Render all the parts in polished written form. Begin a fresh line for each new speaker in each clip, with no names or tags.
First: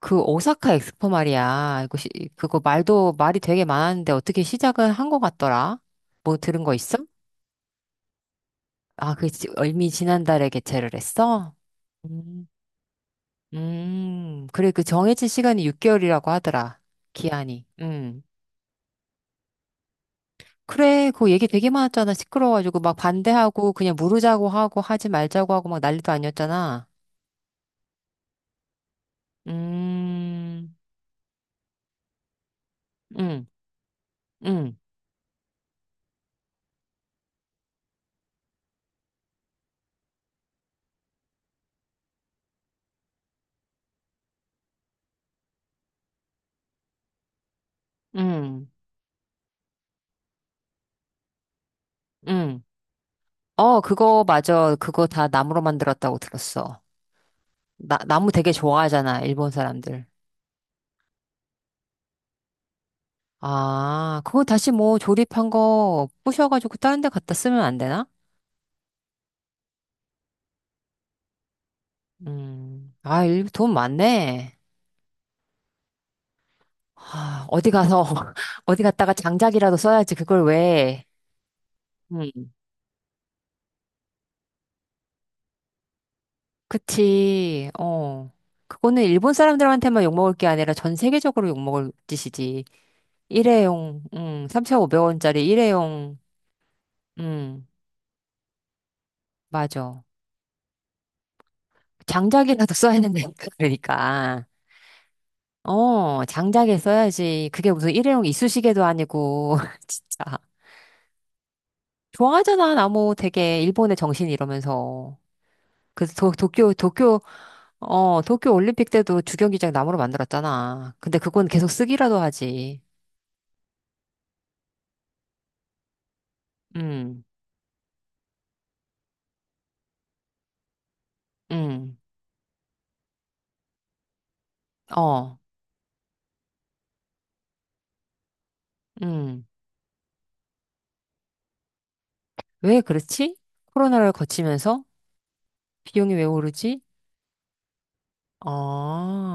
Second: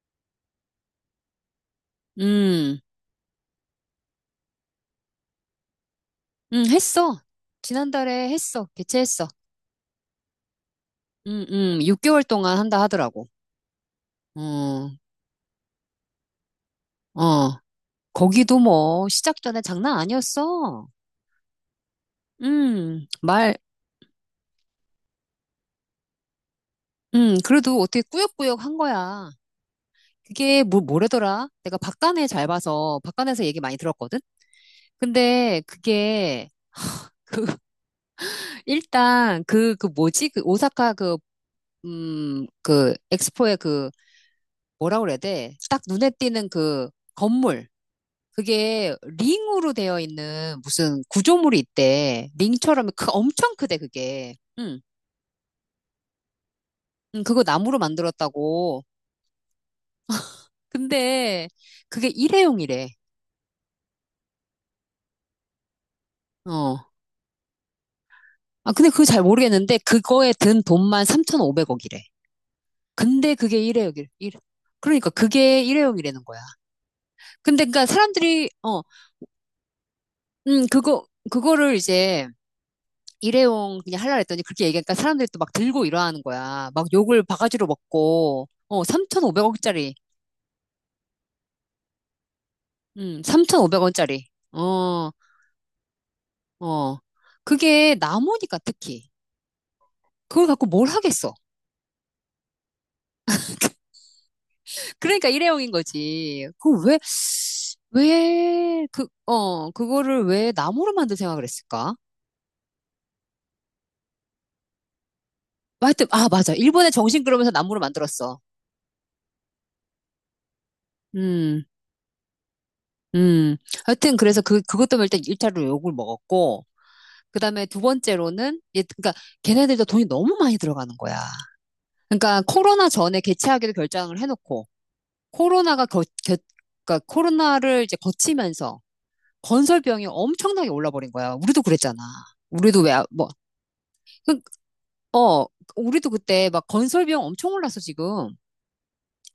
그 오사카 엑스포 말이야. 이거 시, 그거
음,
말도 말이 되게 많았는데 어떻게 시작을 한 것 같더라? 뭐 들은 거 있어?
했어. 지난달에 했어.
아,
개최했어.
이미 지난달에 개최를 했어?
6개월
음,
동안 한다 하더라고. 어,
그래 그 정해진 시간이 6개월이라고 하더라.
어.
기한이. 음.
거기도 시작 전에 장난 아니었어.
그래, 그거 얘기 되게 많았잖아. 시끄러워가지고 막
음, 말,
반대하고 그냥 무르자고 하고 하지 말자고 하고 막 난리도 아니었잖아.
그래도 어떻게 꾸역꾸역 한 거야. 그게
음,
뭐래더라? 내가 박간에 잘 봐서, 박간에서
음,
얘기 많이 들었거든?
음,
근데 그게, 그, 일단, 그, 그 뭐지? 그 오사카 엑스포의 뭐라 그래야 돼? 딱 눈에 띄는 그 건물.
음,
그게 링으로 되어 있는 무슨 구조물이 있대.
음.
엄청 크대,
어, 그거
그게.
맞아.
응.
그거 다 나무로 만들었다고 들었어.
응, 그거 나무로
나무 되게
만들었다고.
좋아하잖아, 일본 사람들.
근데 그게 일회용이래.
아, 그거 다시 뭐 조립한 거 부셔가지고
어.
다른 데 갖다 쓰면 안 되나?
근데 그거 잘 모르겠는데 그거에 든 돈만 3,500억이래.
아,
근데
일,
그게
돈 많네.
그러니까 그게 일회용이라는 거야.
아,
근데
어디
그러니까
가서,
사람들이 어,
어디 갔다가 장작이라도 써야지, 그걸 왜.
그거 그거를 이제
음,
일회용 그냥 하려고 했더니 그렇게 얘기하니까 사람들이 또 막 들고 일어나는 거야. 막 욕을 바가지로
그치, 어.
먹고,
그거는 일본
3,500억짜리.
사람들한테만 욕먹을 게 아니라 전 세계적으로 욕먹을 짓이지. 일회용,
3,500원짜리. 어,
3,500원짜리 일회용,
어.
음,
그게 나무니까 특히.
맞아.
그걸 갖고 뭘 하겠어.
장작이라도 써야 된다니까, 그러니까.
그러니까 일회용인
어,
거지.
장작에 써야지. 그게 무슨 일회용 이쑤시개도 아니고,
그거를
진짜.
왜 나무로 만들 생각을 했을까?
좋아하잖아, 나무 되게, 일본의 정신 이러면서. 그래서
맞아. 일본의
도쿄,
정신 그러면서 나무로
어,
만들었어.
도쿄 올림픽 때도 주경기장 나무로 만들었잖아. 근데 그건
음,
계속 쓰기라도 하지.
음. 하여튼, 그래서 그것 때문에 일단 일차로 욕을 먹었고,
음,
그 다음에 두 번째로는, 그러니까 걔네들도 돈이 너무 많이 들어가는 거야.
음,
그러니까 코로나 전에 개최하기로 결정을 해놓고,
어,
코로나가 거, 겨, 그러니까 코로나를 이제 거치면서
음.
건설비용이 엄청나게 올라버린 거야. 우리도 그랬잖아.
왜
우리도 왜, 아- 뭐,
그렇지? 코로나를
그-
거치면서
어, 우리도
비용이 왜
그때 막
오르지?
건설비용 엄청 올랐어, 지금.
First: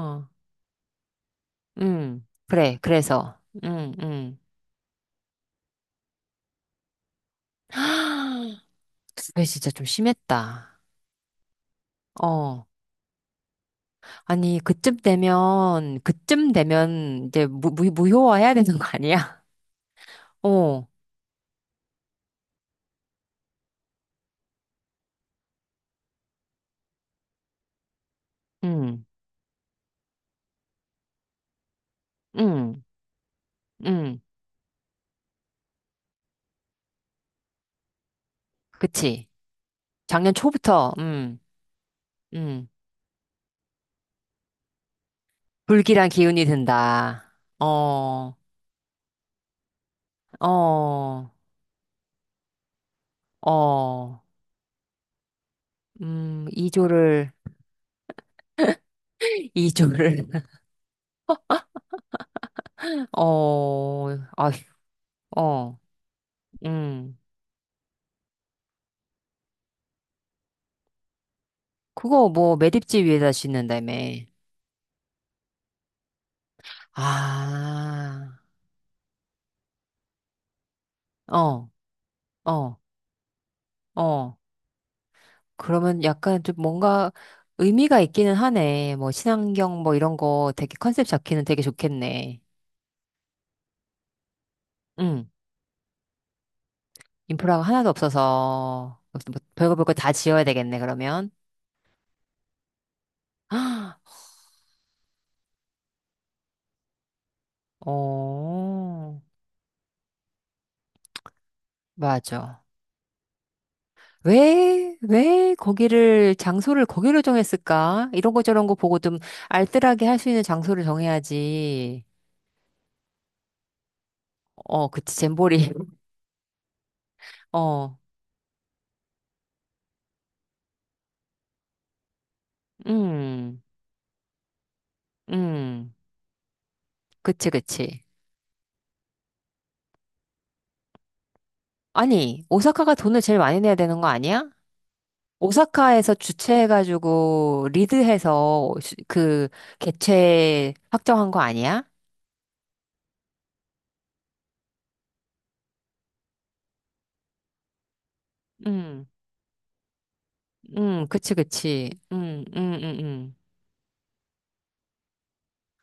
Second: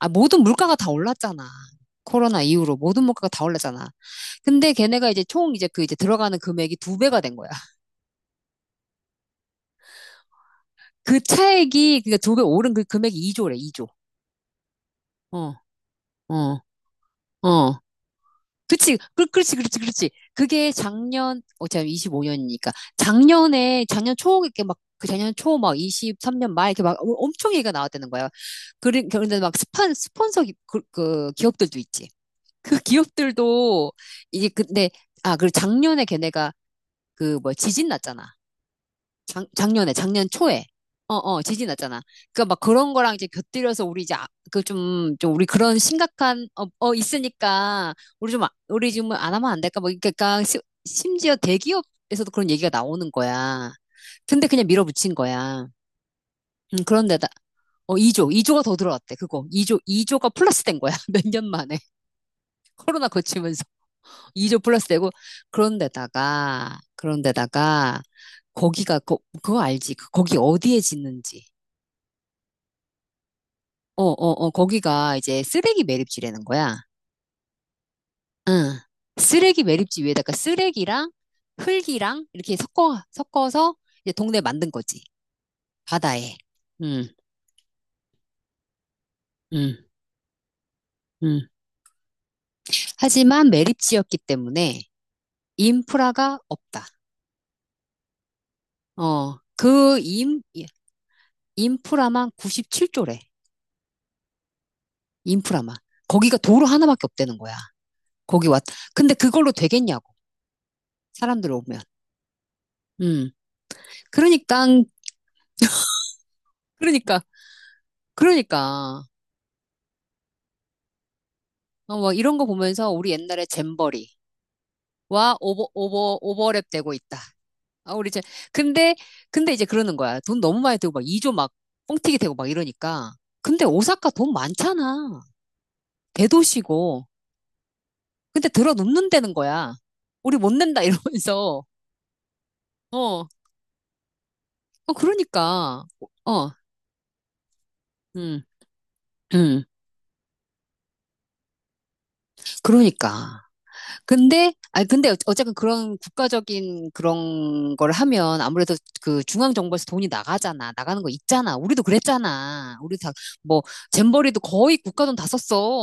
모든 물가가 다 올랐잖아. 코로나 이후로
그래,
모든 물가가
그래서,
다 올랐잖아.
음.
근데 걔네가 이제 총 이제 그 이제 들어가는 금액이 두 배가 된 거야.
그게 진짜 좀 심했다.
그 차액이, 그니까 두 배
어.
오른 그 금액이 2조래, 2조.
아니, 그쯤
어,
되면, 그쯤
어,
되면 이제
어.
무효화해야 되는 거
그치, 그,
아니야?
그렇지, 그렇지, 그렇지. 그게
어,
작년, 제 25년이니까. 작년 초, 이렇게 막, 그 작년 초, 막, 23년 말, 엄청 얘기가 나왔다는 거야.
응,
그런데 스폰서, 기업들도 있지. 그
응,
기업들도,
응.
이게, 근데, 아, 그리고 작년에 지진 났잖아.
그치.
작년
작년
초에.
초부터, 응,
지진 났잖아. 그니까 막
응.
그런 거랑 이제 곁들여서 우리 이제, 아, 그 좀, 좀 우리 그런
불길한 기운이 든다.
있으니까,
어,
우리 지금 안 하면 안 될까?
어,
심지어 대기업에서도 그런 얘기가 나오는 거야.
어.
근데 그냥 밀어붙인 거야. 음,
이조를이조를
그런데다, 어, 2조, 2조가 더 들어왔대, 그거. 2조가 플러스 된 거야, 몇 년 만에. 코로나 거치면서.
어,
2조
아휴,
플러스 되고
어,
그런데다가
음.
그런데다가 그거 알지? 그 거기 어디에 짓는지.
그거 뭐 매립지 위에다 짓는다며.
거기가 이제 쓰레기 매립지라는 거야.
아,
응. 쓰레기 매립지 위에다가 쓰레기랑
어,
흙이랑 이렇게
어,
섞어서 이제
어.
동네 만든 거지.
그러면
바다에.
약간 좀
음,
뭔가 의미가 있기는 하네. 뭐 친환경
음,
뭐 이런 거 되게 컨셉 잡기는
음.
되게 좋겠네.
하지만 매립지였기 때문에
응.
인프라가 없다.
인프라가 하나도 없어서
어,
뭐 별거 별거
그
다
인,
지어야
예,
되겠네, 그러면.
인프라만 97조래. 인프라만. 거기가 도로 하나밖에 없다는 거야. 거기 왔. 근데
어,
그걸로 되겠냐고. 사람들 오면.
맞아.
음. 그러니까,
왜, 왜 거기를, 장소를
그러니까,
거기로 정했을까? 이런 거 저런 거 보고
그러니까.
좀 알뜰하게 할 수 있는 장소를 정해야지.
뭐 이런 거 보면서 우리 옛날에 잼버리와
어, 그치, 잼버리.
오버랩 되고 있다. 아,
어,
우리 이제, 근데, 근데 이제 그러는 거야. 돈 너무 많이 들고 막 2조 막 뻥튀기 되고 막 이러니까.
음,
근데 오사카 돈 많잖아.
음,
대도시고.
그치, 그치.
근데 들어 눕는다는 거야. 우리 못 낸다 이러면서.
아니, 오사카가
어,
돈을
어,
제일 많이 내야 되는 거 아니야?
그러니까.
오사카에서
어,
주최해가지고
음,
리드해서 그
음,
개최 확정한 거 아니야?
그러니까. 근데, 아, 근데 어- 어쨌든 그런 국가적인 그런 걸 하면 아무래도
응,
그 중앙정부에서 돈이 나가잖아. 나가는
응,
거
그치,
있잖아. 우리도
그치. 응, 응,
그랬잖아.
응, 응.
뭐, 잼버리도 거의 국가 돈 다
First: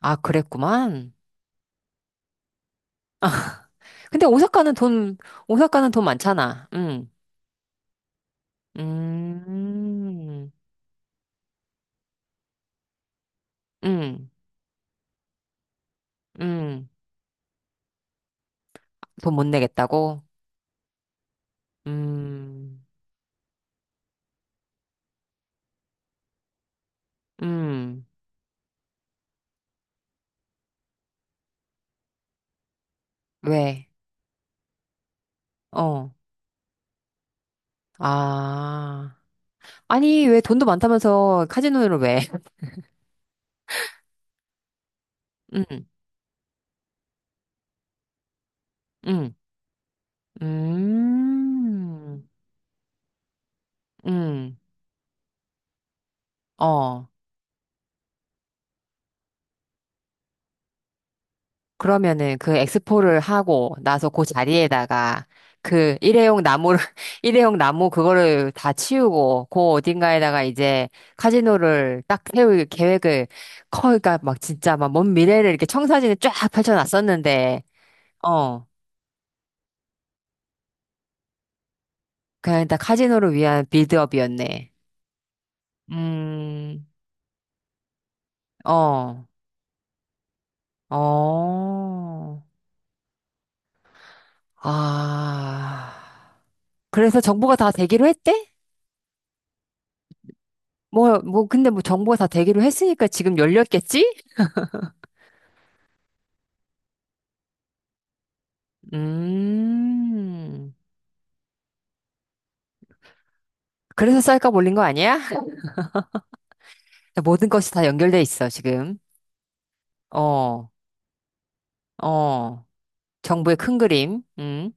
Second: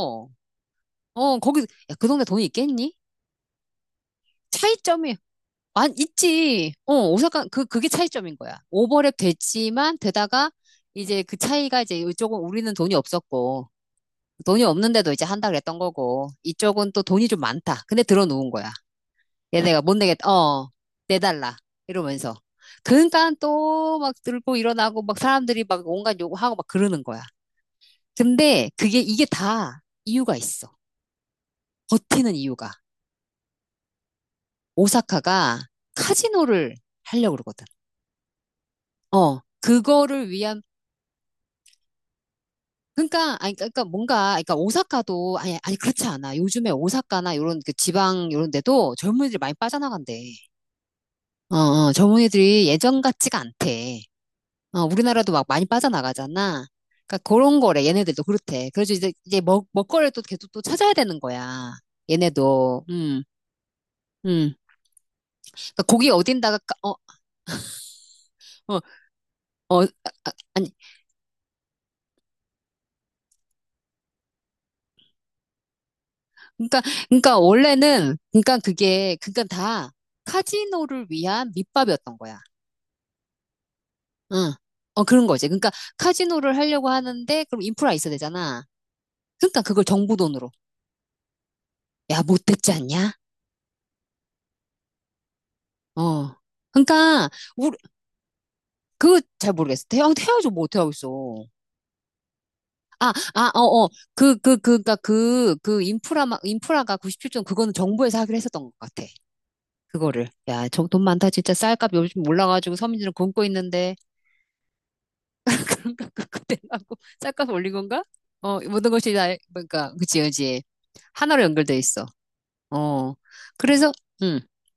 아, 그랬구만.
야, 그 동네 돈이 있겠니?
근데 오사카는
차이점이,
돈, 오사카는
안,
돈 많잖아.
있지.
응,
그게 차이점인 거야.
음,
이제 그 차이가 이제 이쪽은 우리는 돈이 없었고,
응,
돈이 없는데도 이제 한다 그랬던 거고,
응.
이쪽은 또 돈이 좀 많다. 근데 들어놓은 거야.
돈 못
얘네가 못
내겠다고?
내겠다. 내달라. 이러면서.
음,
그러니까 또 막 들고 일어나고 막 사람들이 막 온갖 요구하고 막 그러는 거야.
음.
근데 그게 이게 다 이유가 있어. 버티는 이유가.
왜?
오사카가
어.
카지노를 하려고 그러거든.
아. 아니,
그거를
왜
위한
돈도 많다면서 카지노를 왜?
그러니까 아니 그러니까 뭔가 그러니까 오사카도 아니 아니
응,
그렇지 않아. 요즘에 오사카나 요런 그 지방 요런 데도
응,
젊은이들이 많이 빠져나간대.
음,
젊은이들이 예전 같지가 않대.
응,
우리나라도 막 많이 빠져나가잖아.
어.
그러니까 그런 거래. 얘네들도 그렇대. 그래서 이제 이제 먹 먹거리를 또 계속 또 찾아야 되는 거야.
그러면은 그
얘네도.
엑스포를 하고 나서 그
음.
자리에다가
그러니까
그
고기
일회용
어딘다가 까-
나무를,
어,
일회용 나무 그거를 다
어,
치우고 그
어, 아, 아,
어딘가에다가
아니.
이제 카지노를 딱 세울 계획을 커, 그러니까 막 진짜 막 먼 미래를 이렇게 청사진에 쫙
그러니까 그러니까
펼쳐놨었는데,
원래는 그러니까
어.
그게 그러니까 다 카지노를 위한 밑밥이었던 거야.
그냥 일단 카지노를 위한
응.
빌드업이었네.
어, 그런 거지. 그러니까 카지노를
음,
하려고 하는데 그럼 인프라 있어야 되잖아.
어.
그러니까 그걸 정부 돈으로. 야,
어.
못됐지 않냐?
아.
어.
그래서
그러니까
정보가 다 되기로 했대?
그거 잘 모르겠어. 태양에서 뭐 어떻게 하고
뭐,
있어.
뭐, 근데 뭐 정보가 다 되기로 했으니까
아,
지금
아, 어, 어.
열렸겠지?
그, 그, 그, 그니까 그, 그 인프라, 인프라가 97조, 그거는 정부에서 하기로 했었던 것 같아. 그거를. 야,
음.
돈 많다. 진짜 쌀값 요즘 올라가지고 서민들은 굶고 있는데.
그래서 쌀값 올린 거 아니야?
그런가, 그거 내려고 쌀값
모든 것이
올린
다
건가?
연결돼 있어,
모든
지금.
것이 그치.
어,
하나로 연결돼 있어.
어.
어.
정부의 큰
그래서,
그림.
음.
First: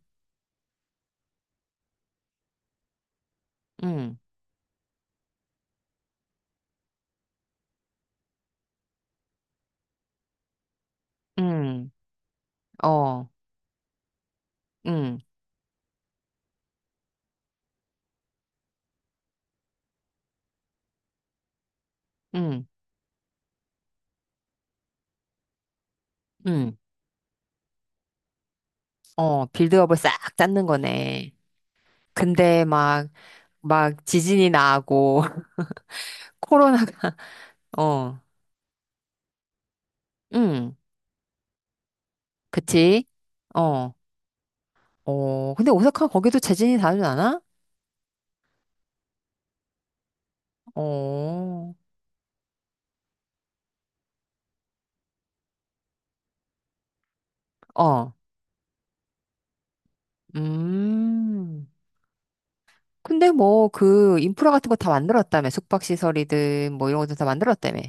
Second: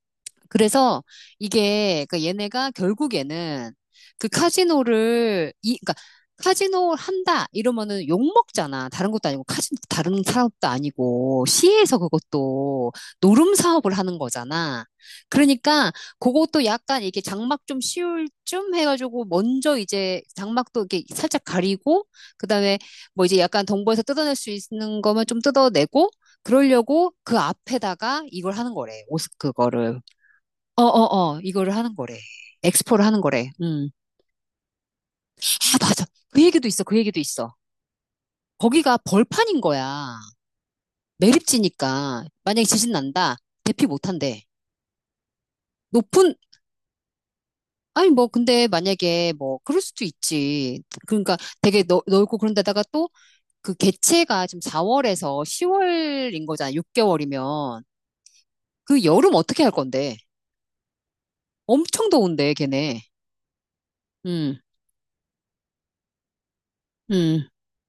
그래서 이게 그러니까 얘네가 결국에는
음,
그 카지노를 이 그러니까 카지노를 한다 이러면은 욕 먹잖아. 다른 사업도 아니고
음,
시에서 그것도
어,
노름 사업을 하는 거잖아.
음,
그러니까 그것도 약간 이게 장막 좀 씌울 쯤 해가지고 먼저 이제 장막도 이렇게 살짝 가리고
음,
그다음에 뭐 이제 약간 동부에서 뜯어낼 수 있는 거면 좀 뜯어내고
음.
그러려고 그 앞에다가 이걸 하는 거래. 옷
어, 빌드업을
그거를
싹 짰는 거네.
이거를 하는 거래.
근데
엑스포를
막,
하는 거래. 음.
막 지진이 나고,
아, 맞아.
코로나,
그 얘기도 있어.
어,
거기가 벌판인 거야.
음.
매립지니까. 만약에 지진
그치?
난다. 대피
어,
못 한대.
어, 근데 오사카
높은,
거기도 재진이 다르지 않아?
아니, 뭐, 근데 만약에 뭐, 그럴 수도 있지.
어,
넓고 그런 데다가 또 그 개체가 지금 4월에서 10월인 거잖아. 6개월이면.
어,
그 여름 어떻게 할 건데?
음.
엄청 더운데, 걔네.
근데 뭐 그 인프라
음,
같은 거 다 만들었다며. 숙박시설이든 뭐 이런 것도 다
음.
만들었다며.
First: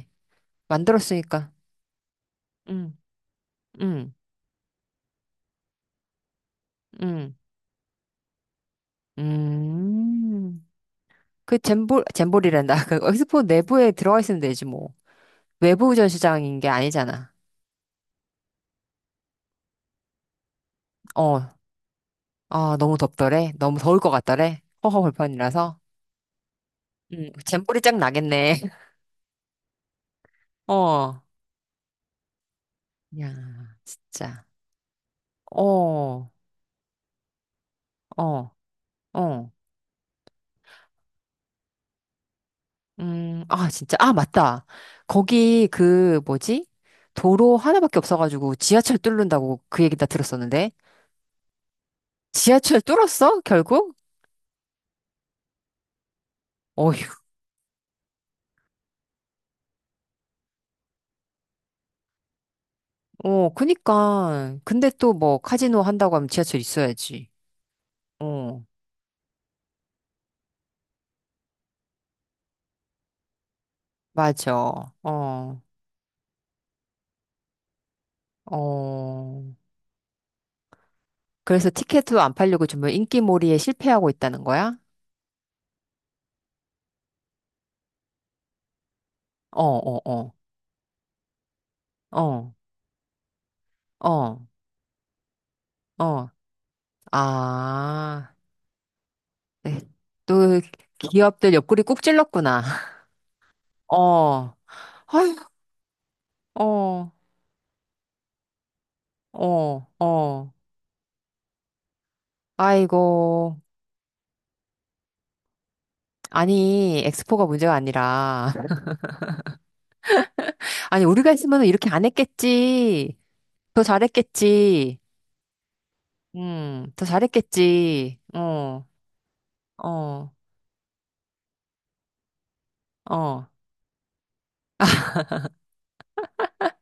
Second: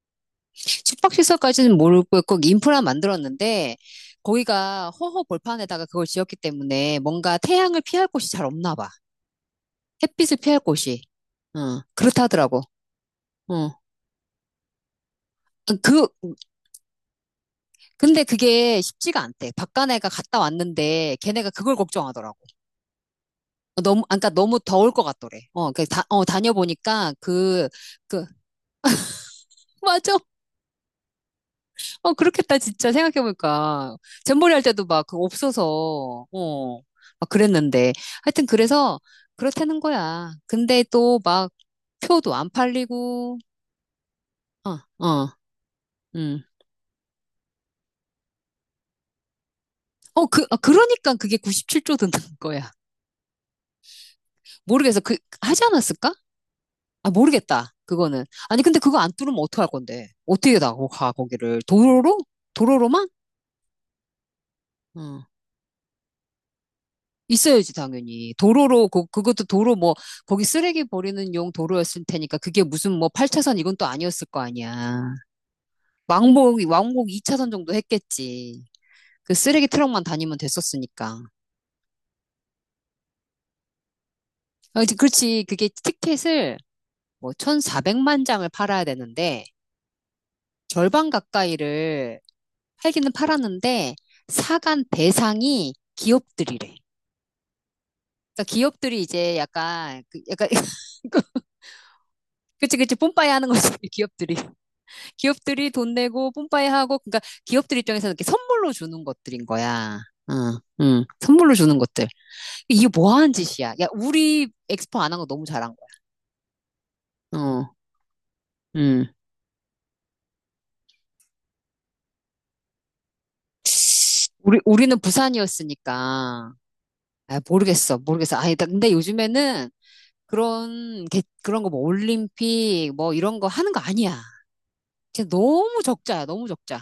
만들었으니까.
숙박시설까지는 모르고 꼭 인프라
응,
만들었는데
응,
거기가 허허 벌판에다가 그걸 지었기 때문에
응,
뭔가 태양을 피할 곳이 잘 없나 봐. 햇빛을 피할
음.
곳이.
그
어, 그렇다더라고.
잼볼이란다. 그 엑스포
어.
내부에 들어가 있으면 되지 뭐. 외부
그,
전시장인 게 아니잖아.
근데 그게 쉽지가 않대. 박간애가 갔다 왔는데
어,
걔네가 그걸 걱정하더라고.
아, 너무 덥더래. 너무 더울
너무,
것
아, 까 너무
같더래.
더울
허허
것 같더래.
벌판이라서.
다녀보니까
잼볼이 짱
그,
나겠네.
맞아.
어.
어, 그렇겠다, 진짜,
야,
생각해보니까.
진짜.
잼버리 할 때도 막, 그, 없어서,
어,
막 그랬는데. 하여튼,
어,
그래서,
어.
그렇다는 거야. 표도 안 팔리고,
아, 진짜. 아, 맞다.
어, 어,
거기 그
음.
뭐지? 도로 하나밖에 없어가지고 지하철 뚫는다고 그 얘기 다 들었었는데.
그러니까 그게 97조 드는 거야.
지하철 뚫었어? 결국?
모르겠어. 하지 않았을까?
어휴.
아, 모르겠다. 그거는. 아니, 근데 그거 안 뚫으면 어떡할 건데? 어떻게 나가, 거기를? 도로로? 도로로만?
어, 그니까. 근데 또
어.
뭐 카지노 한다고 하면 지하철 있어야지.
있어야지 당연히
어,
도로로 그, 그것도 도로 뭐 거기 쓰레기 버리는 용 도로였을 테니까 그게 무슨 8차선 이건 또 아니었을 거
맞아.
아니야
어,
왕복 2차선 정도 했겠지 그
어.
쓰레기 트럭만 다니면 됐었으니까
그래서 티켓도 안 팔려고 정말 인기몰이에 실패하고 있다는 거야?
아, 이제 그렇지 그게 티켓을 뭐 1,400만 장을 팔아야 되는데
어, 어, 어.
절반 가까이를
어,
팔기는 팔았는데
어,
사간 배상이
어.
기업들이래
아,
그러니까 기업들이 이제
네.
약간 그- 약간
또 기업들 옆구리 꾹 찔렀구나.
그치 그치 뽐빠이 하는 거지 기업들이
어. 아휴,
기업들이 돈 내고 뽐빠이 하고,
어,
그러니까 기업들 입장에서는 이렇게 선물로 주는 것들인
어,
거야.
어.
응. 선물로 주는 것들. 이게 뭐 하는
아이고.
짓이야? 야, 우리 엑스포 안 한 거 너무 잘한
아니,
거야.
엑스포가 문제가 아니라.
응.
아니, 우리가 했으면 이렇게 안 했겠지. 더
우리는
잘했겠지.
부산이었으니까.
더 잘했겠지.
모르겠어. 아니, 나-
어,
근데 요즘에는
어,
그런 거 뭐 올림픽 뭐 이런 거
어.
하는 거 아니야. 진짜 너무 적자야, 너무 적자.